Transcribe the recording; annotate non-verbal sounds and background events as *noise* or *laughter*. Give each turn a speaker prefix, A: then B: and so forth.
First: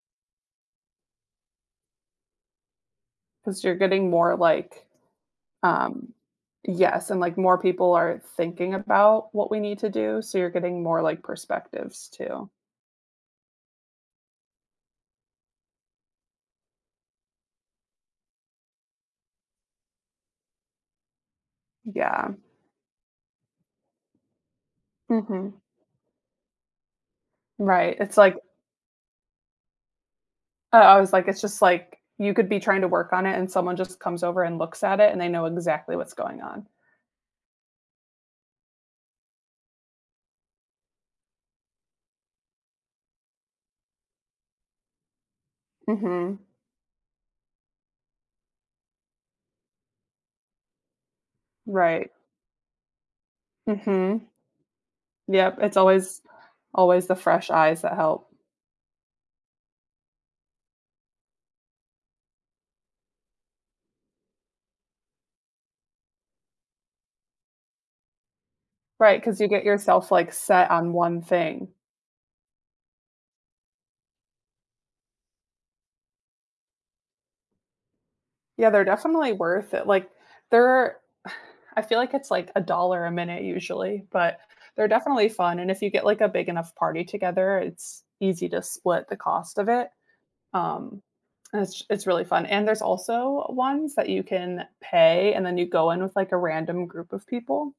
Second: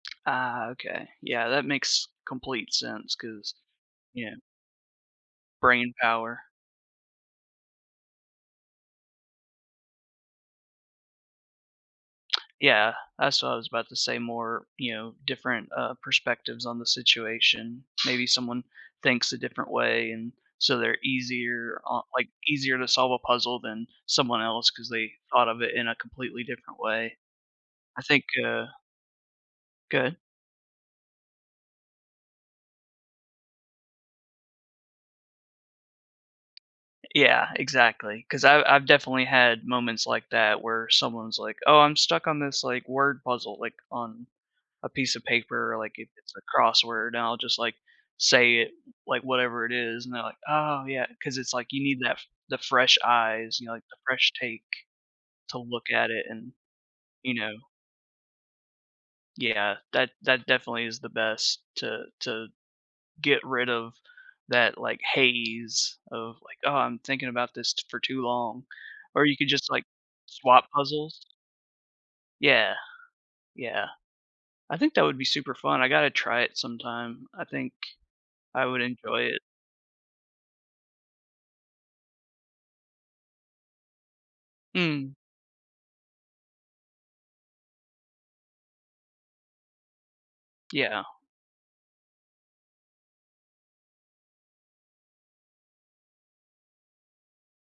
A: Uh, okay. Yeah, that makes complete sense 'cause,
B: 'Cause you're getting
A: you
B: more
A: know
B: like,
A: brain
B: um
A: power.
B: yes, and, like, more people are thinking about what we need to do, so you're getting more, like, perspectives too.
A: Yeah, that's what I was about to say more you know, different, uh, perspectives on the situation. Maybe someone thinks a different way, and so they're easier o like,
B: Yeah.
A: easier to solve a puzzle than someone else 'cause they thought
B: Mhm.
A: of it in a completely different way.
B: Right,
A: I
B: it's
A: think,
B: like
A: uh Good.
B: I I was like it's just like, you could be trying to work on it, and someone just comes over and looks at it, and they know exactly what's going on.
A: Yeah, exactly. 'Cause I I've definitely had moments like that, where someone's, like, "Oh, I'm stuck on this, like, word puzzle," like on a piece of paper, like, if it's
B: Mhm.
A: a crossword, and I'll just, like, say it, like, whatever it is, and they're like, "Oh yeah." Cause it's like, you need
B: Right.
A: that the fresh eyes, you know, like, the
B: Mhm.
A: fresh take
B: Yep,
A: to
B: it's
A: look at
B: always
A: it and,
B: always the
A: you
B: fresh
A: know.
B: eyes that help.
A: Yeah, that that definitely is the best to to get rid of that, like, haze of, like, "Oh, I'm thinking about this for too long."
B: Right,
A: Or you
B: 'cause you
A: could
B: get
A: just, like,
B: yourself, like,
A: swap
B: set on 1
A: puzzles?
B: thing.
A: Yeah, yeah, I think that would be super fun, I gotta try it sometime. I think I
B: Yeah,
A: would
B: they're
A: enjoy
B: definitely
A: it.
B: worth it, like, they're *sighs* I feel like it's like $1 a minute usually, but they're
A: Mm.
B: definitely fun, and if you get, like, a big enough party together, it's easy to split the cost of it. Um,
A: Yeah.
B: it's it’s really fun, and there's also ones that you can pay and then you go in with, like, a random group of people.